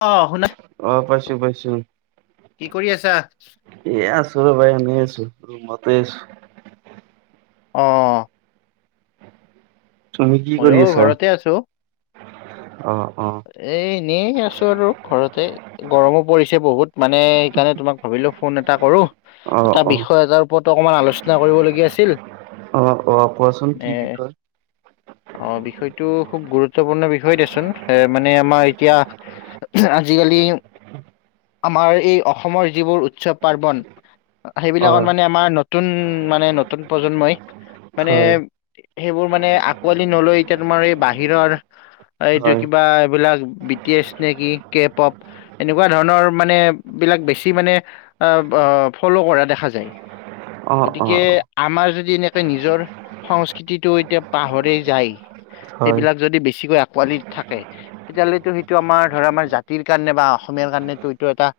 অ শুনা আহ পাইচো পাইচো। কি কৰি আছা? এয়া আছো ৰবা এনে আছোঁ ৰোমতে আছোঁ। অহ তুমি কি মইও কৰি আছা? ঘৰতে আছো অ অ এ এনেই আছো আৰু ঘৰতে। গৰমো পৰিছে বহুত মানে সেইকাৰণে তোমাক ভাবিলো ফোন এটা কৰোঁ। অ এটা অ বিষয় এটাৰ ওপৰতো অকমান আলোচনা কৰিবলগীয়া আছিল। অ অ কোৱাচোন কি এ বিষয? অ বিষয়টো খুব গুৰুত্বপূৰ্ণ বিষয় দেচোন। এ মানে আমাৰ এতিয়া আজিকালি! আমাৰ এই অসমৰ যিবোৰ উৎসৱ পাৰ্বণ। অ সেইবিলাকত মানে আমাৰ নতুন মানে নতুন প্ৰজন্মই মানে! হয় সেইবোৰ মানে আঁকোৱালি নলৈ এতিয়া তোমাৰ এই বাহিৰৰ এইটো! হয় কিবা এইবিলাক বি টি এছ নেকি কে পপ! এনেকুৱা ধৰণৰ মানে বিলাক বেছি মানে ফ'ল' কৰা দেখা যায়। অ অ গতিকে অ আমাৰ যদি এনেকে নিজৰ! সংস্কৃতিটো এতিয়া পাহৰি যায় হয় এইবিলাক যদি বেছিকৈ আঁকোৱালিত! থাকে তেতিয়া হ'লে সেইটো আমাৰ ধৰা আমাৰ জাতিৰ কাৰণে বা অসমীয়াৰ কাৰণেটো এইটো এটা!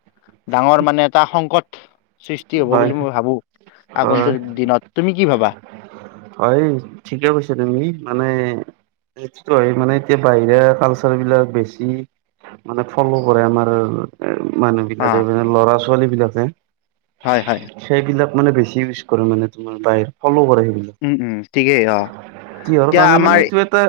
ডাঙৰ মানে এটা সংকট। সৃষ্টি হ'ব হয় বুলি মই ভাবো হয় আগন্তুক দিনত তুমি কি ভাবা? হয় ঠিকে কৈছা তুমি মানে! সেইটোতো হয় মানে এতিয়া বাহিৰা কালচাৰ বিলাক বেছি! মানে ফল' কৰে আমাৰ মানুহ অ বিলাকে মানে ল'ৰা ছোৱালী বিলাকে। হয় হয় সেইবিলাক মানে বেছি ইউজ কৰে মানে তোমাৰ বাহিৰ ফল' কৰে সেইবিলাক। ওম ওম ঠিকেই অ কিহৰ এতিয়া কাৰণে আমাৰ মানে এইটো এটা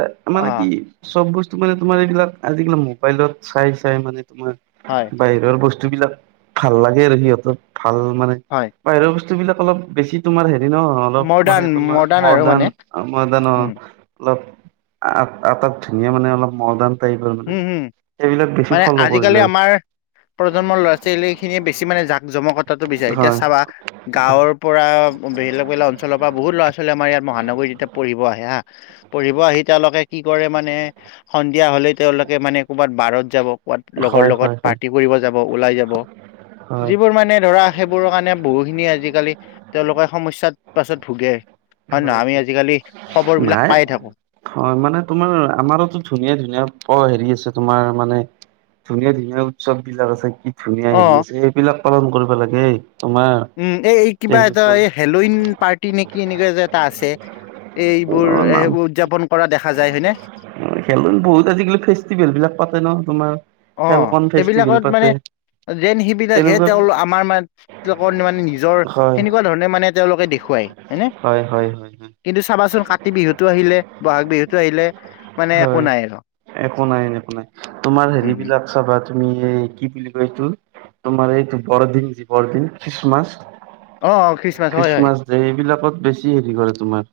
অ মানে কি? চব বস্তু মানে তোমাৰ এইবিলাক আজ কালি মোবাইলত চাই চাই মানে তোমাৰ। হয় বাহিৰৰ বস্তু বিলাক ভাল লাগে আৰু সিহঁতৰ ভাল মানে। হয় বাহিৰৰ বস্তু বিলাক অলপ বেছি তোমাৰ হে ন অলপ মডাৰ্ণ মানে তোমাৰ মডাৰ্ণ আৰু মানে মডাৰ্ণ। মডাৰ্ণ উম অলপ আ তাত ধুনীয়া মানে অলপ মডাৰ্ণ। টাইপৰ মানে হম হম সেইবিলাক বেছি মানে ফ'ল' আজিকালি কৰিলে। আমাৰ প্ৰজন্মৰ ল'ৰা ছোৱালী খিনিয়ে বেছি মানে জাক জমা কটটো বিচাৰে এতিয়া হয় চাবা গাঁৱৰ! পৰা বেলেগ বেলেগ অঞ্চলৰ পৰা বহুত ল'ৰা ছোৱালী আমাৰ ইয়াত মহানগৰীত যেতিয়া পঢ়িব আহে হা। পঢ়িব আহি তেওঁলোকে কি কৰে মানে সন্ধিয়া হলে তেওঁলোকে মানে ক'ৰবাত বাৰত যাব। ৱাত লগৰ হয় লগত হয় হয় পাৰ্টি কৰিব যাব ওলাই যাব হয় যিবোৰ মানে ধৰা! সেইবোৰৰ কাৰণে বহু খিনি আজিকালি তেওঁলোকে সমস্যাত পাছত ভোগে। হয় নে নহয় আমি আজিকালি খবৰ বিলাক নাই পায়ে থাকো। হয় মানে তোমাৰ আমাৰোতো ধুনীয়া ধুনীয়া প হেৰি আছে তোমাৰ মানে! ধুনীয়া ধুনীয়া উৎসৱ বিলাক আছে কি ধুনীয়া অ হেৰি আছে এইবিলাক পালন কৰিব লাগে তোমাৰ। উম এ এই কিবা এটা তেনেকুৱা এই হেলইন পাৰ্টি নেকি এনেকুৱা যে! আছে এইবোৰ অ উদযাপন কৰা দেখা যায় হয়নে? খেলোন বহুত আজিকালি ফেষ্টিভেল বিলাক পাতে ন তোমাৰ। অ খেলখন ফেষ্টিভেল সেইবিলাকত মানে! পাতে যেন সেই বিলাক সে তেনেকুৱা তেওঁলোক আমাৰ মানুহবিলাকৰ মানে নিজৰ হয় সেনেকুৱা ধৰণে মানে! তেওঁলোকে দেখুৱাই হয়নে হয় হয় হয় হয় কিন্তু চাবাচোন কাতি বিহুতটো আহিলে বহাগ বিহুতটো আহিলে মানে একো হয় নাই আৰু। একো নাই একো নাই তোমাৰ উম হেৰি উম। বিলাক। চাবা তুমি কি বুলি কয় এইটো তোমাৰ এইটো বৰদিন যি বৰদিন খ্ৰীষ্টমাছ অ অ খ্ৰীষ্টমাছ হয় হয়। যে এইবিলাকত বেছি হেৰি কৰে তোমাৰ!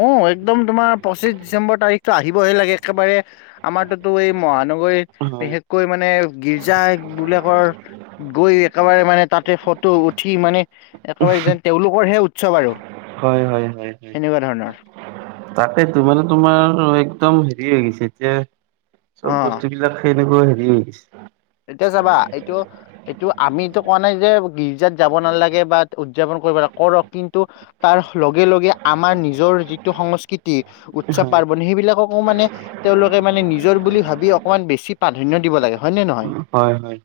অ একদম তোমাৰ পঁচিশ ডিচেম্বৰ তাৰিখটো আহিবহে লাগে একেবাৰে আমাৰতোতো এই মহানগৰ। গৈ হয় বিশেষকৈ মানে গীৰ্জা বিলাকৰ গৈ। একেবাৰে মানে তাতে ফটো উঠি মানে! একেবাৰে যেন তেওঁলোকৰহে উৎসৱ আৰু সেনেকুৱা ধৰণৰ। তাকেই টো মানে তোমাৰ একদম হেৰি হৈ গৈছে এতিয়া। চব অ', বস্তু বিলাক সেনেকুৱা হেৰি হৈ গিছ। এতিয়া চাবা এইটো! এইটো আমিটো কোৱা নাই যে গীৰ্জাত যাব নালাগে বা উদযাপন কৰি নালাগে কৰক কিন্তু! তাৰ লগে লগে আমাৰ নিজৰ যিটো সংস্কৃতি উৎসৱ পাৰ্বন সেইবিলাকক! মৌ মানে তেওঁলোকে মানে নিজৰ বুলি ভাবি অকমান বেছি প্ৰাধান্য দিব লাগে হয় নে নে নহয়? হয় হয়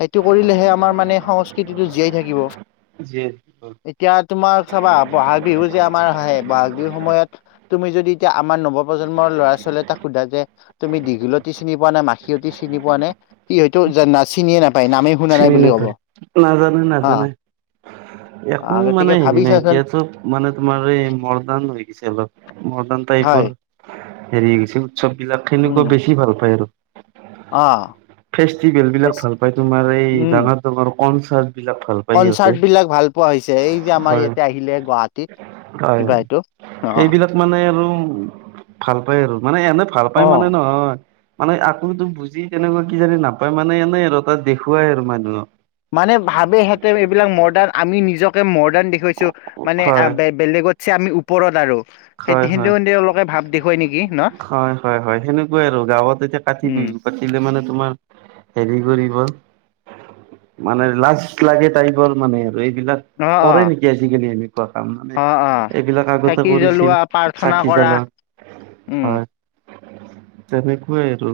সেইটো কৰিলেহে আমাৰ মানে সংস্কৃতিটো জীয়াই থাকিব। উম্ এতিয়া তোমাৰ চাবা বহাগ বিহু যে আমাৰ আহে বহাগ বিহুৰ সময়ত তুমি যদি এতিয়া আমাৰ নৱ। প্ৰজন্মৰ ল'ৰা ছোৱালীয়ে তাক সোধা যে তুমি দীঘলতি চিনি পোৱা নাই মাখিয়তি চিনি পোৱা নে? সি হয়তো যে চিনিয়ে নেপায়। চিনি নাপায় নাজানে নাজানে। হা একো গতিকে মানে হেৰি ভাবি নাই চাচোন এতিয়া চব মানে তোমাৰ এই মৰ্ডাৰ্ণ হৈ গৈছে। অলপ মডাৰ্ণ হয় টাইপৰ হেৰি গছে উৎসৱ বিলাক সেনেকুৱা উম বেছি ভাল পায় আৰু! অ ফেষ্টিভেল বিলাক ভাল পাই তোমাৰ এই উম ডাঙৰ। তোমাৰ কনচাৰ্ট বিলাক ভাল পায়। সিহঁতে। কনচাৰ্ট বিলাক ভাল পোৱা হৈছে এই যে আমাৰ হয় ইয়াতে আহিলে গুৱাহাটীতত। হয় কিবা হয় এইটো অ সেইবিলাক মানে আৰু ভাল পাই আৰু মানে এনে ভাল পায় অ মানে নহয়। মানে আকৌ বুজি তেনেকুৱা কিজানি নাপায় মানে এনেই আৰু তাত দেখুৱাই আৰু মানুহক। মানে ভাবেহেঁতে এইবিলাক মডাৰ্ণ আমি নিজকে মডাৰ্ণ দেখুৱাইছো মানে হয় বেলেগতত। চে আমি ওপৰত আৰু হয় সেই হয় সেই তেওঁলোকে ভাৱ দেখুৱাই নেকি ন? হয় হয় হয় সেনেকুৱাই আৰু গাঁৱত যেতিয়া কাতি উম বিহু। পাতিলে মানে তোমাৰ হেৰি কৰিব। মানে লাষ্ট লাগে টাইপৰ মানে আৰু এইবিলাকক। অ অ কৰে নেকি আজি কালি এনেকুৱা কাম মানে অ অ এইবিলাক আগতে চাকি কৰিছে। চিল জ্বলোৱা প্ৰাৰ্থনা চাকি কৰা জ্বলা উম হয় তেনেকুৱাই আৰু!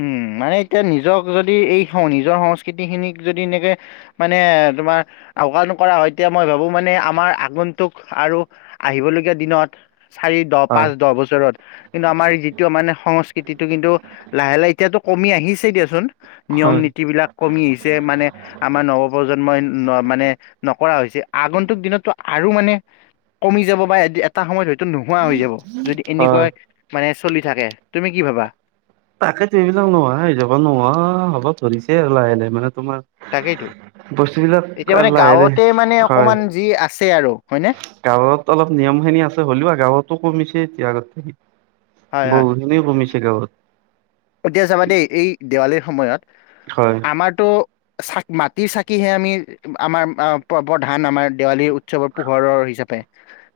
উম মানে এতিয়া নিজক যদি এই নিজৰ সংস্কৃতি খিনিক যদি এনেকে! মানে তোমাৰ আউকান কৰা হয় এতিয়া মই ভাবো মানে আমাৰ আগন্তন্তুক আৰু! আহিব লগীয়া দিনত! চাৰি দহ হয় পাঁচ দহ বছৰত কিন্তু আমাৰ যিটো মানে সংস্কৃতিটো কিন্তু! লাহে লাহে এতিয়াতো কমি আহিছে দিয়াচোন নিয়ম হয় নীতি বিলাক কমি আহিছে মানে! আমাৰ নৱপ্ৰজন্মই ন মানে নকৰা হৈছে আগন্তুক দিনতো আৰু মানে! কমি যাব বা এদিয়াত! এটা সময়ত হয়তো নোহোৱা হৈ যাব যদি এনেকুৱা হয় মানে চলি থাকে তুমি কি ভাবা? তাকেতো এইবিলাক নোহয় যাব নোৱাৰা হ'ব ধৰিছে আৰু লাহে লাহে মানে তাকেইতো তোমাৰ। বস্তু বিলাক এতিয়া মানে লাহে দে গাঁৱতে মানে হয়। অকমান যি আছে আৰু হয় নে? গাঁৱত অলপ নিয়ম খিনি আছে হ'লেও গাঁৱতো কমিছে এতিয়া আগতে হয় হয়। বহুত। কোনে কমিছে গাঁৱত। এতিয়া যাবা দেই এই দেৱালীৰ সময়ত। হয় আমাৰতো চাক মাটিৰ চাকিহে আমি আমাৰ প্ৰধান আমাৰ দেৱালীৰ উ। উৎসৱৰ পোহৰৰ হিচাপে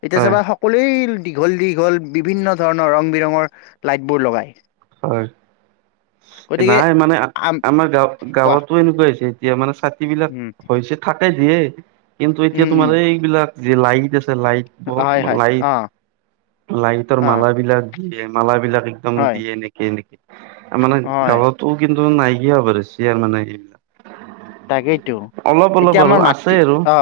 এতিয়া হয় চাবা সকলোৱেইল। দীঘল দীঘল বিভিন্ন ধৰণৰ ৰং বিৰঙৰ লাইট বোৰ লগাই। হয় নাই মানে আম আমাৰ গাঁৱ কোৱা গাঁৱতো এনেকুৱা হৈছে এতিয়া মানে ছাতি বিলাক উম। হৈছে। থাকে দিয়ে কিন্তু এতিয়া উম উম তোমাৰ এইবিলাক যে লাইট আছে লাইট। অপ্ হয় হয় লাইট অ লাইটৰ অ মাল বিলাক দিয়ে মালাবলাক একদম হয় দিয়ে নকি। নেকি মানে হয় গৱতো কিন্তু নাইকিয়া হ'বাৰছে মানে এইবিলাক। তাকেইতো অলপ অলপ এতিয়া আৰু আমাৰ আছে মাটি আৰু অ'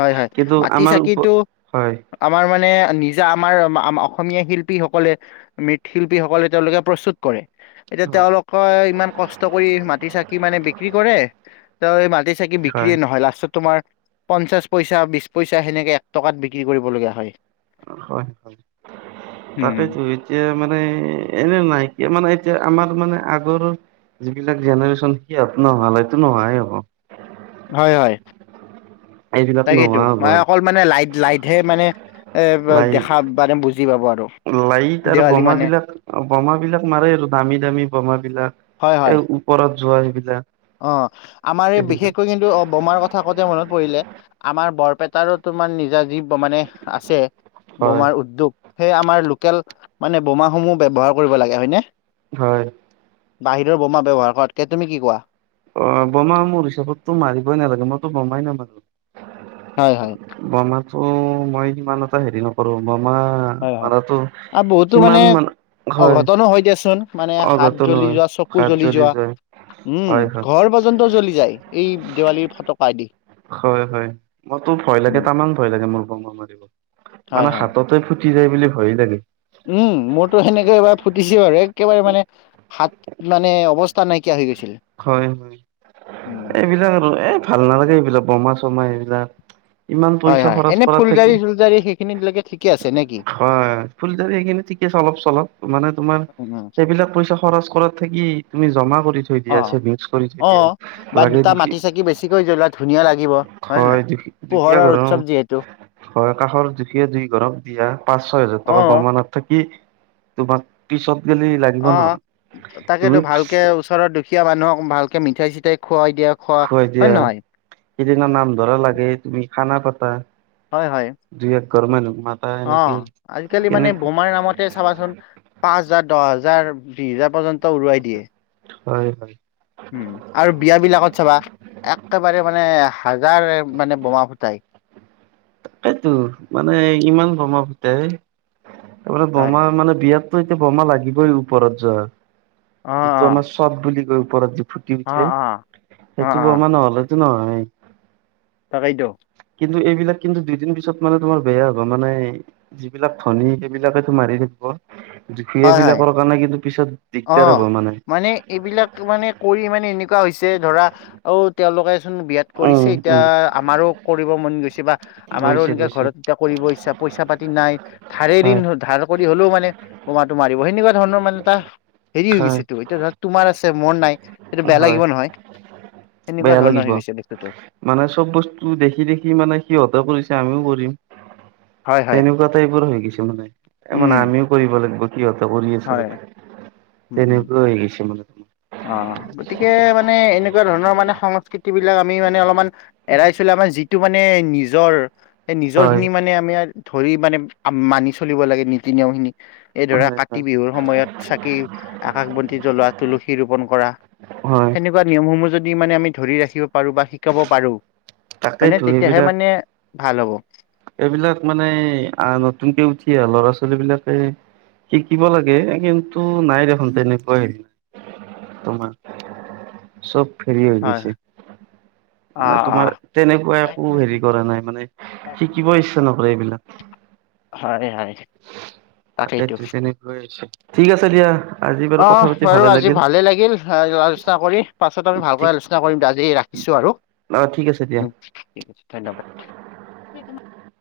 হয় হয় কিন্তু মাটি আমাৰ ওপ চাকিটো। হয় আমাৰ মানে নিজা আমাৰ অসমীয়া শিল্পীসকলে! মৃৎ শিল্পীসকলে তেওঁলোকে প্ৰস্তুত কৰে। এতিয়া হয় তেওঁলোকে ইমান কষ্ট কৰি মাটি চাকি মানে বিক্ৰী কৰে তেওঁ এই মাটি। চাকি হয় বিক্ৰিয়ে নহয় লাষ্টত তোমাৰ। পঞ্চাশ পইচা বিশ পইচা সেনেকে এক টকাত বিক্ৰি কৰিবলগীয়া হয়। হয় উম তাকেইটো এতিয়া মানে এনে নাইকিয়া মানে এতিয়া আমাৰ মানে আগৰ! যিবিলাক জেনেৰেশ্যন সিহঁত নহলেতো নোহোৱাই হ'ব। হয় হয়। এইবিলাক তাকেইটো, নোহোৱা হ'ব মানে অকল মানে লাইট লাইটহে মানে! এ লাইট দেখা মানে বুজি পাব আৰু। লাইট আৰু দেৱালী বোমা মানে বিলাক। অ' বোমা বিলাক মাৰে আৰু দামী দামী বোমা হয় বিলাক হয় এই ওপৰত যোৱা সেইবিলাক। অ', আমাৰ এই এইবিলাক বিশেষকৈ কিন্তু অ' বোমাৰ কথা। কওঁতে মনত পৰিলে আমাৰ বৰপেটাৰো তোমাৰ নিজা যি মানে আছে। হয় বোমাৰ উদ্যোগ সেয়ে আমাৰ লোকেল মানে বোমাস সমূহ ব্যৱহাৰ কৰিব লাগে হয় নে? হয় বাহিৰৰ বোমা ব্যৱহাৰ কৰাতকে, তুমি কি কোৱা? অ', বোমা মোৰ হিচাপততো মাৰিবই নালাগে মইতো বোমাই নামাৰো। হয় হয়। বোমাটো মই সিমান এটা হেৰি নকৰো বমা। হয় হয় মাৰাটো আৰু বহুতো মানে সিমান মানে হয়, অঘটনো দিয়াচোন মানে হাত অঘটন জ্বলি হয়। যোৱা চকু হাত জ্বলি যোৱা যায়। উম, হয় হয় ঘৰ পৰ্যন্ত জ্বলি যায় এই দেৱালীৰ ফটকাদি। হয় হয় মইতো ভয় লাগে তামান ভয় লাগে মোৰ বমা মাৰিব হয় মানে হয় হাতত! তই ফুটি যায় বুলি ভয়ে লাগে। উম, মোৰতো সেনেকে এবাৰ ফুটিছে বাৰু একেবাৰে মানে। হাত মানে অৱস্থা নাইকিয়া হৈ গৈছিল। হয় হয়, উম এইবিলাক আৰু এ ভাল নালাগে এইবিলাক বোমা চমা এইবিলাক। ইমান হয়, পইচা হয়, খৰচ এনে কৰাত থাকি ফুলজাৰি চুলজাৰি সেইখিনিত লৈকে ঠিকে আছে নেকি? হয় ফুলি সেইখিনি ঠিকে অলপ চলপ। মানে তোমাৰ উম সেইবিলাক পইচা খৰচ কৰাত থাকি তুমি জমা কৰি থ। অ' অ', বা লাগে দুটা দুখী মাটি চাকি বেছিকৈ জ্বলোৱা ধুনীয়া লাগিব হয় নে নাই। দুখী দুখীয়া পোহৰৰ ঘৰৰ উৎসৱ যিহেতু। হয় কাষৰ জোখীয়ে দুই ঘৰক দিয়া পাঁচ ছয় হাজাৰ অ টকা বমা আনাত থাকি তোমাক। পিছক গেলি লাগে। অ', তাকেতো ভালকে ওচৰৰ দুখীয়া মানুহক ভালকে মিঠাই চিঠাই খুৱাই দিয়ক। খোৱাই দিয়া সিদিনা নাম ধৰা লাগে তুমি খানা পাতা। হয় হয়। দুই একঘৰ মানুহ মাত। অ', আজিকালি মানে বোমাৰ নামত! চাবাচোন পাঁচ হাজাৰ, দহ হাজাৰ, বিশ হাজাৰ পৰ্যন্ত উৰুৱাই দিয়ে। হয় হয় উম, আৰু বিয়া বিলাকত চাবা একেবাৰে মানে হাজাৰ মানে বোমা ফুটাই। সেইটো মানে ইমান বমা ফুটায় এইবোৰ হয় বোমা মানে বিয়াত! এতিয়া বোমা লাগিবই ওপৰত যোৱা অ যিটো আমাৰ অ চব বুলি কয় ওপৰত। ফুটি অ উঠে অ অ সেইটো অ বমা নহলেতো নহয়ে। তাকেইতো কিন্তু এইবিলাক কিন্তু দুইদিন পিছত মানে তোমাৰ বেয়া হ'ব মানে যিবিলাক ধনী সেইবিলাকেটো মাৰি থাকিব। দুখিয়া হয় হয় বিলাকৰ কাৰণে কিন্তু পিছত! অ দিগদাৰ হ'ব মানে এইবিলাক মানে কৰি মানে এনেকুৱা হৈছে ধৰা! অ তেওঁলোকেচোন বিয়াত কৰিছে উম এতিয়া উম আমাৰো কৰিব মন গৈছে বা! আমাৰো গৈছে এনেকে গৈছে ঘৰত এতিয়া কৰিব ইচ্ছা পইচা পাতি নাই ধাৰে ঋণ হয় ধাৰ কৰি হ'লেও মানে! উমাটো মাৰিব সেনেকুৱা ধৰণৰ মানে এটা হেৰি হৈ হয় গৈছে টো এতিয়া ধৰা তোমাৰ আছে মোৰ নাই। সেইটো বেয়া হয় লাগিব নহয় সেনেকুৱা বেয়া ধৰণৰ লাগিব হৈ গৈছে বস্তুটো। মানে চব বস্তু দেখি দেখি মানে সিহঁতে কৰিছে আমিও কৰিম। হয় হয় তেনেকুৱা এইবোৰ হৈ গৈছে মানে উম মানে আমিও কৰিব লাগিব। সিহঁতে কৰি হয় আছে উম উম তেনেকৈ হৈ গৈছে মানে। অ গতিকে মানে এনেকুৱা ধৰণৰ মানে সংস্কৃতি বিলাক আমি মানে অলমান! এৰাই চিলে আমাৰ যিটো মানে নিজৰ সেই নিজৰ হয় খিনি মানে আমি! ধৰি মানে মানি চলিব লাগে নীতি নিয়ম খিনি এই ধৰা! হয় হয় বিহুৰ সময়ত চাকি আকাশ বন্তি জ্বলোৱা তুলসী ৰোপন কৰা। হয় সেনেকোৱা নিয়মসমূহ যদি মানে আমি ধৰি ৰাখিব পাৰোঁ বা! শিকাব পাৰোঁ হয়নে তাকেইতো তেতিয়াহে এইবিলাক মানে ভাল হ'ব। এইবিলাক মানে আহ নতুনকে উঠি আহ ল'ৰা ছোৱালী বিলাকে! শিকিব লাগে কিন্তু নাই দেখোন তেনেকোৱা হেৰি। তোমাৰ চব ফিৰি হৈ হয়। গৈছে। মানে অ', তোমাৰ অ', তেনেকুৱা এক একো হেৰি মিনিট কৰা নাই মানে এক মিনিট। শিকিব ইচ্ছা নকৰে এইবিলাক। হয় দেই হয়। তাকেইতো তাকেইটো তেনেকৈ আছে ঠিক আছে দিয়া। আজি বাৰু অ কথা পাতি বাৰু আজি লাগিল। ভালে লাগিল আলোচনা কৰি পাছত আমি ঠিক ভালকৈ আলোচনা কৰিম আজি ৰাখিছো আৰু। অ ঠিক আছে দিয়া। উম, ঠিক আছে ধন্যবাদ।